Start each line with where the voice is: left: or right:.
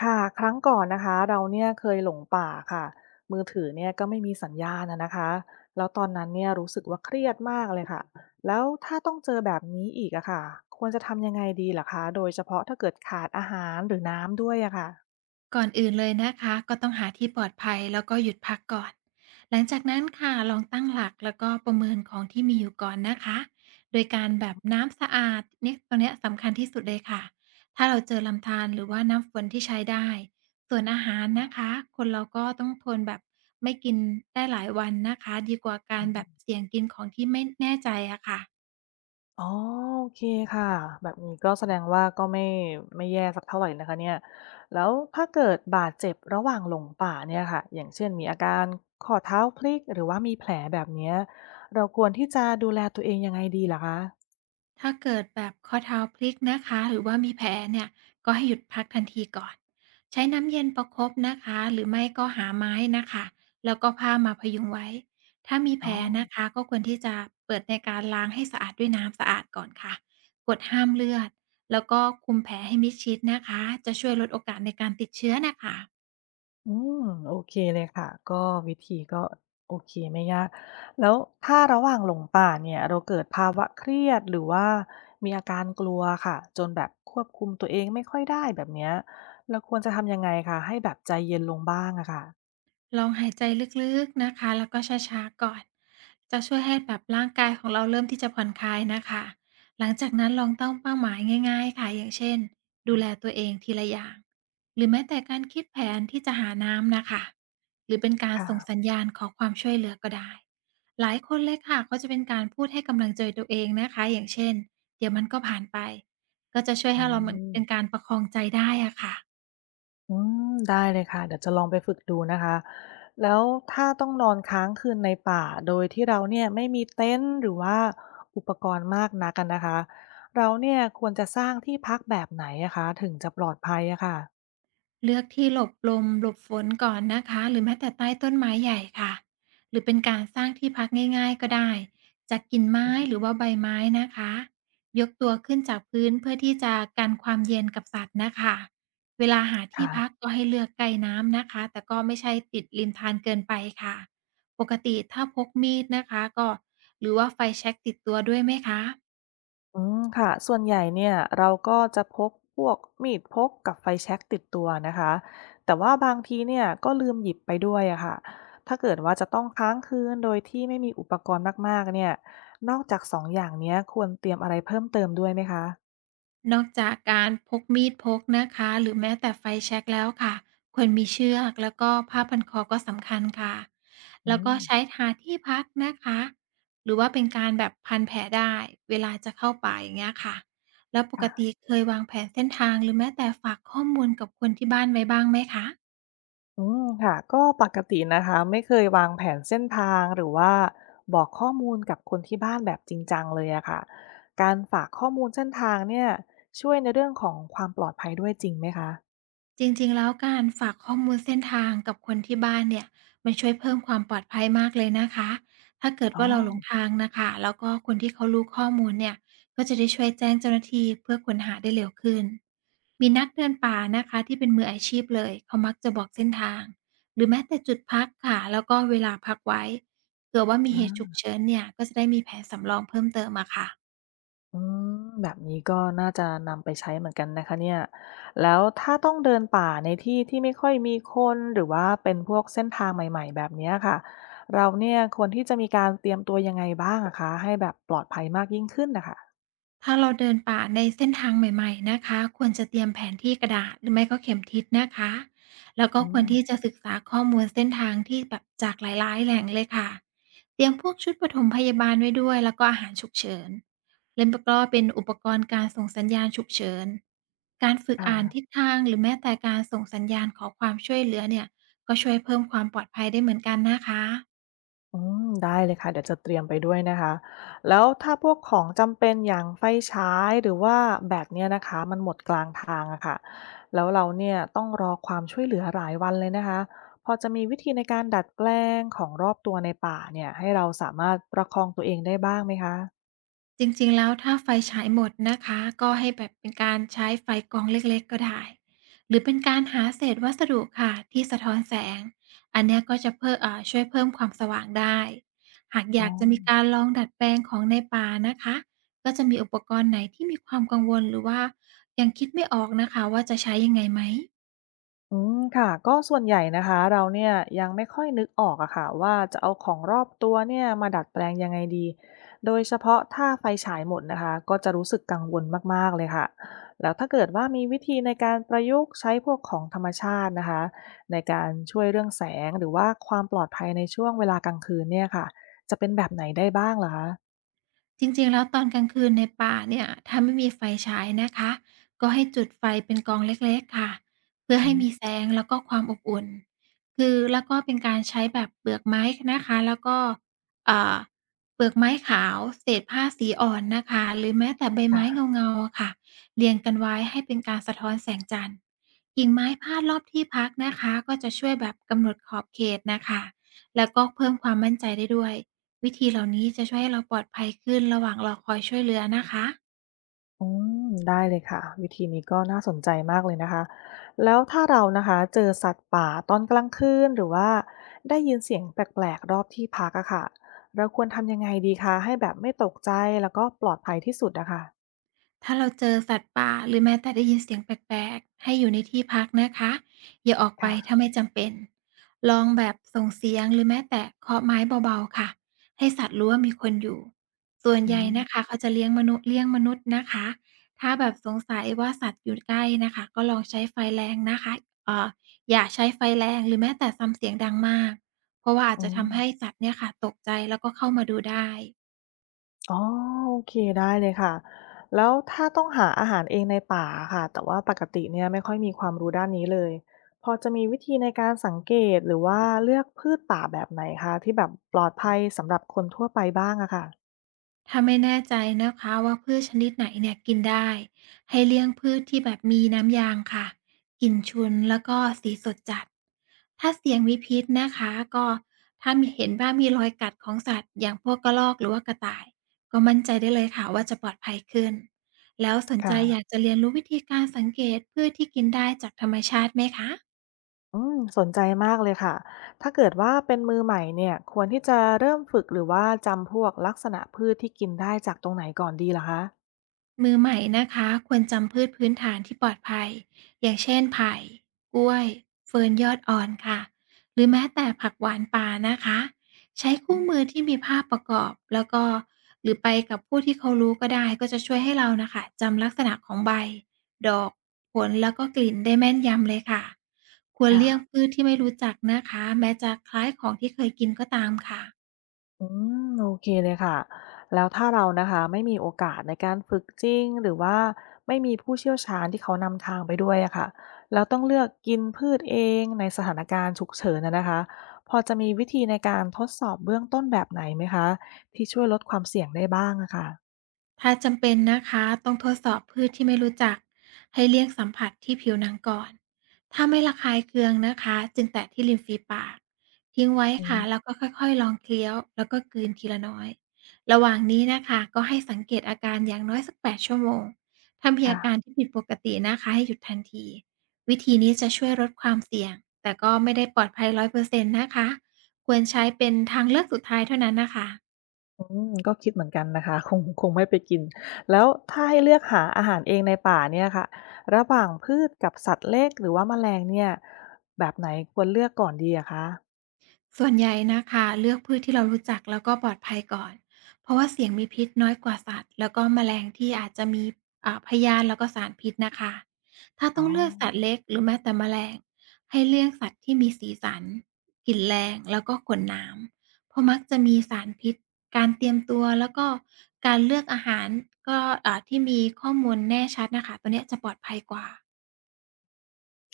left: ค่ะครั้งก่อนนะคะเราเนี่ยเคยหลงป่าค่ะมือถือเนี่ยก็ไม่มีสัญญาณนะนะคะแล้วตอนนั้นเนี่ยรู้สึกว่าเครียดมากเลยค่ะแล้วถ้าต้องเจอแบบนี้อีกอะค่ะควรจะทำยังไงดีล่ะคะโดยเฉพาะถ้าเกิดขาดอาหารหรือน้ำด้วยอะค่ะ
right: ก่อนอื่นเลยนะคะก็ต้องหาที่ปลอดภัยแล้วก็หยุดพักก่อนหลังจากนั้นค่ะลองตั้งหลักแล้วก็ประเมินของที่มีอยู่ก่อนนะคะ โดยการแบบน้ำสะอาดเนี่ยตรงเนี้ยสำคัญที่สุดเลยค่ะ ถ้าเราเจอลำธารหรือว่าน้ำฝนที่ใช้ได้ ส่วนอาหารนะคะคนเราก็ต้องทนแบบไม่กินได้หลายวันนะคะดีกว่ากา
left: อื
right: ร
left: ม
right: แบบเสี่ยงกินของที่ไม่แน่ใจอะค่ะ
left: อ๋อโอเคค่ะแบบนี้ก็แสดงว่าก็ไม่แย่สักเท่าไหร่นะคะเนี่ยแล้วถ้าเกิดบาดเจ็บระหว่างหลงป่าเนี่ยค่ะอย่างเช่นมีอาการข้อเท้าพลิกหรือว่ามีแผลแบบเนี้ยเราควรที่จะดูแลตัวเองยังไงดีละคะ
right: ถ้าเกิดแบบข้อเท้าพลิกนะคะหรือว่ามีแผลเนี่ยก็ให้หยุดพักทันทีก่อนใช้น้ำเย็นประคบนะคะหรือไม่ก็หาไม้นะคะแล้วก็ผ้ามาพยุงไว้ถ้ามีแผ
left: อ๋อ
right: ลนะคะก็ควรที่จะเปิดในการล้างให้สะอาดด้วยน้ำสะอาดก่อนค่ะกดห้ามเลือดแล้วก็คุมแผลให้มิดชิดนะคะจะช่วยลดโอกาสในการติดเชื้อนะคะ
left: อืมโอเคเลยค่ะก็วิธีก็โอเคไม่ยากแล้วถ้าระหว่างหลงป่าเนี่ยเราเกิดภาวะเครียดหรือว่ามีอาการกลัวค่ะจนแบบควบคุมตัวเองไม่ค่อยได้แบบเนี้ยเราควรจะทำยังไงคะให้แบบใจเย็นลงบ้างอะค่ะ
right: ลองหายใจลึกๆนะคะแล้วก็ช้าๆก่อนจะช่วยให้แบบร่างกายของเราเริ่มที่จะผ่อนคลายนะคะหลังจากนั้นลองตั้งเป้าหมายง่ายๆค่ะอย่างเช่นดูแลตัวเองทีละอย่างหรือแม้แต่การคิดแผนที่จะหาน้ำนะคะหรือเป็นการ
left: ค่ะ
right: ส่งสัญญาณขอความช่วยเหลือก็ได้หลายคนเลยค่ะก็จะเป็นการพูดให้กำลังใจตัวเองนะคะอย่างเช่นเดี๋ยวมันก็ผ่านไปก็จะช่วย
left: อื
right: ให้เราเหมือน
left: ม
right: เป็นการประคองใจได้อะค่ะ
left: อืมได้เลยค่ะเดี๋ยวจะลองไปฝึกดูนะคะแล้วถ้าต้องนอนค้างคืนในป่าโดยที่เราเนี่ยไม่มีเต็นท์หรือว่าอุปกรณ์มากนักกันนะคะเราเนี่ยควรจะสร้างที่พักแบบไหนอะคะถึงจะปลอดภัยอะค่ะ
right: เลือกที่หลบลมหลบฝนก่อนนะคะหรือแม้แต่ใต้ต้นไม้ใหญ่ค่ะหรือเป็นการสร้างที่พักง่ายๆก็ได้จากกิ่งไม้
left: อืม
right: หรือว่าใบไม้นะคะยกตัวขึ้นจากพื้นเพื่อที่จะกันความเย็นกับสัตว์นะคะเวลาหาที่
left: ค่ะ
right: พักก็ให้เลือกใกล้น้ำนะคะแต่ก็ไม่ใช่ติดริมทานเกินไปค่ะปกติถ้าพกมีดนะคะก็หรือว่าไฟแช็กติดตัวด้วยไหมคะ
left: อืมค่ะส่วนใหญ่เนี่ยเราก็จะพกพวกมีดพกกับไฟแช็กติดตัวนะคะแต่ว่าบางทีเนี่ยก็ลืมหยิบไปด้วยอะค่ะถ้าเกิดว่าจะต้องค้างคืนโดยที่ไม่มีอุปกรณ์มากๆเนี่ยนอกจากสองอย่างเนี้ยควรเตรียมอะไรเพิ่มเติมด้วยไหมคะ
right: นอกจากการพกมีดพกนะคะหรือแม้แต่ไฟแช็กแล้วค่ะควรมีเชือกแล้วก็ผ้าพันคอก็สำคัญค่ะ
left: อื
right: แล้วก็
left: ม
right: ใช้ทาที่พักนะคะหรือว่าเป็นการแบบพันแผลได้เวลาจะเข้าป่าอย่างเงี้ยค่ะแล้วปกติ
left: ค่ะ
right: เคยวางแผนเส้นทางหรือแม้แต่ฝากข้อมูลกับคนที่บ้านไว้บ้างไหมคะ
left: อืมค่ะก็ปกตินะคะไม่เคยวางแผนเส้นทางหรือว่าบอกข้อมูลกับคนที่บ้านแบบจริงจังเลยอะค่ะการฝากข้อมูลเส้นทางเนี่ยช่วยในเรื่องของความปลอดภัยด้วยจริงไหมคะ
right: จริงๆแล้วการฝากข้อมูลเส้นทางกับคนที่บ้านเนี่ยมันช่วยเพิ่มความปลอดภัยมากเลยนะคะถ้าเกิด
left: อ๋อ
right: ว่าเราหลงทางน่ะค่ะแล้วก็คนที่เขารู้ข้อมูลเนี่ยก็จะได้ช่วยแจ้งเจ้าหน้าที่เพื่อค้นหาได้เร็วขึ้นมีนักเดินป่านะคะที่เป็นมืออาชีพเลยเขามักจะบอกเส้นทางหรือแม้แต่จุดพักค่ะแล้วก็เวลาพักไว้เผื่อว่ามีเหตุฉุ
left: อา
right: กเฉินเนี่ยก็จะได้มีแผนสำรองเพิ่มเติมอะค่ะ
left: อืมแบบนี้ก็น่าจะนำไปใช้เหมือนกันนะคะเนี่ยแล้วถ้าต้องเดินป่าในที่ที่ไม่ค่อยมีคนหรือว่าเป็นพวกเส้นทางใหม่ๆแบบเนี้ยค่ะเราเนี่ยควรที่จะมีการเตรียมตัวยังไงบ้างอะคะให้แบบปลอดภัยมากยิ่งขึ้นนะคะ
right: ถ้าเราเดินป่าในเส้นทางใหม่ๆนะคะควรจะเตรียมแผนที่กระดาษหรือไม่ก็เข็มทิศนะคะแล้วก็
left: อื
right: ควร
left: ม
right: ที่จะศึกษาข้อมูลเส้นทางที่แบบจากหลายๆแหล่งเลยค่ะเตรียมพวกชุดปฐมพยาบาลไว้ด้วยแล้วก็อาหารฉุกเฉินเล่มก็เป็นอุปกรณ์การส่งสัญญาณฉุกเฉินการฝึก
left: ค่ะ
right: อ่านทิศทางหรือแม้แต่การส่งสัญญาณขอความช่วยเหลือเนี่ยก็ช่วยเพิ่มความปลอดภัยได้เหมือนกันนะคะ
left: อืมได้เลยค่ะเดี๋ยวจะเตรียมไปด้วยนะคะแล้วถ้าพวกของจำเป็นอย่างไฟฉายหรือว่าแบตเนี่ยนะคะมันหมดกลางทางอะค่ะแล้วเราเนี่ยต้องรอความช่วยเหลือหลายวันเลยนะคะพอจะมีวิธีในการดัดแปลงของรอบตัวในป่าเนี่ยให้เราสามารถประคองตัวเองได้บ้างไหมคะ
right: จริงๆแล้วถ้าไฟฉายหมดนะคะก็ให้แบบเป็นการใช้ไฟกองเล็กๆ ก็ได้หรือเป็นการหาเศษวัสดุค่ะที่สะท้อนแสงอันเนี้ยก็จะเพิ่มช่วยเพิ่มความสว่างได้หากอ
left: อ๋อ
right: ยากจะมีการลองดัดแปลงของในป่านะคะก็จะมีอุปกรณ์ไหนที่มีความกังวลหรือว่ายังคิดไม่ออกนะคะว่าจะใช้ยังไงไหม
left: อืมค่ะก็ส่วนใหญ่นะคะเราเนี่ยยังไม่ค่อยนึกออกอะค่ะว่าจะเอาของรอบตัวเนี่ยมาดัดแปลงยังไงดีโดยเฉพาะถ้าไฟฉายหมดนะคะก็จะรู้สึกกังวลมากๆเลยค่ะแล้วถ้าเกิดว่ามีวิธีในการประยุกต์ใช้พวกของธรรมชาตินะคะในการช่วยเรื่องแสงหรือว่าความปลอดภัยในช่วงเวลากลางคืนเนี่ยค่ะจะเป็นแบบไหนได้บ้างเหรอคะ
right: จริงๆ แล้วตอนกลางคืนในป่าเนี่ยถ้าไม่มีไฟฉายนะคะก็ให้จุดไฟเป็นกองเล็กๆค่ะเพื่อ
left: อื
right: ให้
left: ม
right: มีแสงแล้วก็ความอบอุ่นคือแล้วก็เป็นการใช้แบบเปลือกไม้นะคะแล้วก็อ่าเปลือกไม้ขาวเศษผ้าสีอ่อนนะคะหรือแม้แต่ใบไม้
left: ค่ะ
right: เงาๆอะค่ะเรียงกันไว้ให้เป็นการสะท้อนแสงจันทร์กิ่งไม้พาดรอบที่พักนะคะก็จะช่วยแบบกำหนดขอบเขตน่ะค่ะแล้วก็เพิ่มความมั่นใจได้ด้วย วิธีเหล่านี้จะช่วยให้เราปลอดภัยขึ้นระหว่างรอคอยช่วยเหลือนะคะ
left: อืมได้เลยค่ะวิธีนี้ก็น่าสนใจมากเลยนะคะแล้วถ้าเรานะคะเจอสัตว์ป่าตอนกลางคืนหรือว่าได้ยินเสียงแปลกๆรอบที่พักอะค่ะเราควรทำยังไงดีคะให้แบบไม่ตกใจแล้วก็ปลอดภัยที่สุดอะค่ะ
right: ถ้าเราเจอสัตว์ป่าหรือแม้แต่ได้ยินเสียงแปลกๆให้อยู่ในที่พักนะคะอย่าออกไปถ้า
left: ค่ะ
right: ไม่จำเป็นลองแบบส่งเสียงหรือแม้แต่เคาะไม้เบาๆค่ะให้สัตว์รู้ว่ามีคนอยู่ส่วน
left: อื
right: ใหญ่
left: ม
right: นะคะเขาจะเลี้ยงมนุษย์เลี้ยงมนุษย์นะคะถ้าแบบสงสัยว่าสัตว์อยู่ใกล้นะคะก็ลองใช้ไฟแรงนะคะเอ่ออย่าใช้ไฟแรงหรือแม้แต่ซ้ำเสียงดังมากเพราะว่าอาจ
left: อื
right: จะ
left: ม
right: ทำให้สัตว์เนี่ยค่ะตกใจแล้วก็เข้ามาดูได้
left: อ๋อโอเคได้เลยค่ะแล้วถ้าต้องหาอาหารเองในป่าค่ะแต่ว่าปกติเนี่ยไม่ค่อยมีความรู้ด้านนี้เลยพอจะมีวิธีในการสังเกตหรือว่าเลือกพืชป่าแบบไหนคะที่แบบปลอดภัยสำหรับคนทั่วไปบ้างอะค่ะ
right: ถ้าไม่แน่ใจนะคะว่าพืชชนิดไหนเนี่ยกินได้ให้เลี่ยงพืชที่แบบมีน้ำยางค่ะกลิ่นฉุนแล้วก็สีสดจัดถ้าเสียงมีพิษนะคะก็ถ้ามีเห็นว่ามีรอยกัดของสัตว์อย่างพวกกระรอกหรือว่ากระต่ายก็มั่นใจได้เลยค่ะว่าจะปลอดภัยขึ้นแล้วสนใจอ
left: ค่ะ
right: ยากจะเรียนรู้วิธีการสังเกตพืชที่กินได้จากธรรมชาติไหมคะ
left: อืมสนใจมากเลยค่ะถ้าเกิดว่าเป็นมือใหม่เนี่ยควรที่จะเริ่มฝึกหรือว่าจำพวกลักษณะพืชที่กินได้จากตรงไหนก่อนดีล่ะคะ
right: มือใหม่นะคะควรจำพืชพื้นฐานที่ปลอดภัยอย่างเช่นไผ่กล้วยเฟิร์นยอดอ่อนค่ะหรือแม้แต่ผักหวานป่านะคะใช้
left: อื
right: คู่มือ
left: ม
right: ที่มีภาพประกอบแล้วก็หรือไปกับผู้ที่เขารู้ก็ได้ก็จะช่วยให้เรานะคะจำลักษณะของใบดอกผลแล้วก็กลิ่นได้แม่นยำเลยค่ะควร
left: ค่ะ
right: เลี่ยงพืชที่ไม่รู้จักนะคะแม้จะคล้ายของที่เคยกินก็ตามค่ะ
left: อืมโอเคเลยค่ะแล้วถ้าเรานะคะไม่มีโอกาสในการฝึกจริงหรือว่าไม่มีผู้เชี่ยวชาญที่เขานำทางไปด้วยอะค่ะแล้วต้องเลือกกินพืชเองในสถานการณ์ฉุกเฉินนะนะคะพอจะมีวิธีในการทดสอบเบื้องต้นแบบไหนไหมคะที่ช่วยลดความเสี่ยงได้บ้างอะค่ะ
right: ถ้าจำเป็นนะคะต้องทดสอบพืชที่ไม่รู้จักให้เลี่ยงสัมผัสที่ผิวหนังก่อนถ้าไม่ระคายเคืองนะคะจึงแตะที่ริมฝีปากทิ้งไว้
left: อื
right: ค่ะ
left: ม
right: แล้วก็ค่อยๆลองเคี้ยวแล้วก็กลืนทีละน้อยระหว่างนี้นะคะก็ให้สังเกตอาการอย่างน้อยสัก8ชั่วโมงถ้ามีอาการ
left: ค่ะ
right: ที่ผิดปกตินะคะให้หยุดทันทีวิธีนี้จะช่วยลดความเสี่ยงแต่ก็ไม่ได้ปลอดภัย100 เปอร์เซ็นต์นะคะควรใช้เป็นทางเลือกสุดท้ายเท่านั้นนะคะ
left: อืมก็คิดเหมือนกันนะคะ คงไม่ไปกินแล้วถ้าให้เลือกหาอาหารเองในป่าเนี่ยค่ะระหว่างพืชกับสัตว์เล็กหรือว่าแมลงเนี่ยแบบไหนควรเลือกก่อนดีอะคะ
right: ส่วนใหญ่นะคะเลือกพืชที่เรารู้จักแล้วก็ปลอดภัยก่อนเพราะว่าเสี่ยงมีพิษน้อยกว่าสัตว์แล้วก็แมลงที่อาจจะมีพยาธแล้วก็สารพิษนะคะถ้า
left: อ๋
right: ต้
left: อ
right: องเลือกสัตว์เล็กหรือแม้แต่แมลงให้เลือกสัตว์ที่มีสีสันกลิ่นแรงแล้วก็ขนน้ำเพราะมักจะมีสารพิษการเตรียมตัวแล้วก็การเลือกอาหารก็ที่มีข้อมูลแน่ชัดนะคะตัวเนี้ยจะปลอดภัยกว่า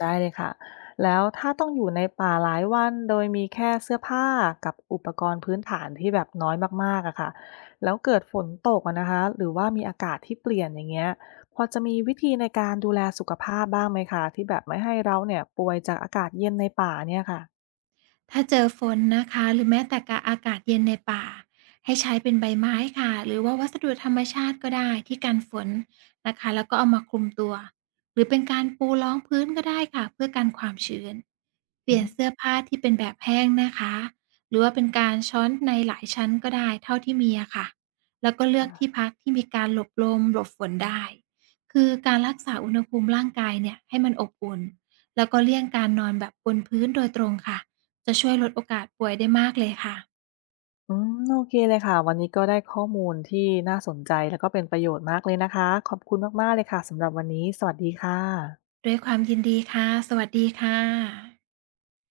left: ได้เลยค่ะแล้วถ้าต้องอยู่ในป่าหลายวันโดยมีแค่เสื้อผ้ากับอุปกรณ์พื้นฐานที่แบบน้อยมากๆอะค่ะแล้วเกิดฝนตกอะนะคะหรือว่ามีอากาศที่เปลี่ยนอย่างเงี้ยพอจะมีวิธีในการดูแลสุขภาพบ้างไหมคะที่แบบไม่ให้เราเนี่ยป่วยจากอากาศเย็นในป่าเนี่ยค่ะ
right: ถ้าเจอฝนนะคะหรือแม้แต่กะอากาศเย็นในป่าให้ใช้เป็นใบไม้ค่ะ หรือว่าวัสดุธรรมชาติก็ได้ที่กันฝนนะคะแล้วก็เอามาคลุมตัว หรือเป็นการปูรองพื้นก็ได้ค่ะ เพื่อกันความชื้นเป
left: อื
right: ลี่
left: ม
right: ยนเสื้อผ้าที่เป็นแบบแห้งนะคะ หรือว่าเป็นการช้อนในหลายชั้นก็ได้เท่าที่มีอะค่ะแล้วก็เลือกที่
left: ค่ะ
right: พักที่มีการหลบลมหลบฝนได้คือการรักษาอุณหภูมิร่างกายเนี่ยให้มันอบอุ่นแล้วก็เลี่ยงการนอนแบบบนพื้นโดยตรงค่ะ จะช่วยลดโอกาสป่วยได้มากเลยค่ะ
left: อืมโอเคเลยค่ะ วันนี้ก็ได้ข้อมูลที่น่าสนใจแล้วก็เป็นประโยชน์มากเลยนะคะ ขอบคุณมากๆเลยค่ะสำหรับวันนี้ สวัสดีค่ะ
right: ด้วยความยินดีค่ะสวัสดีค่ะ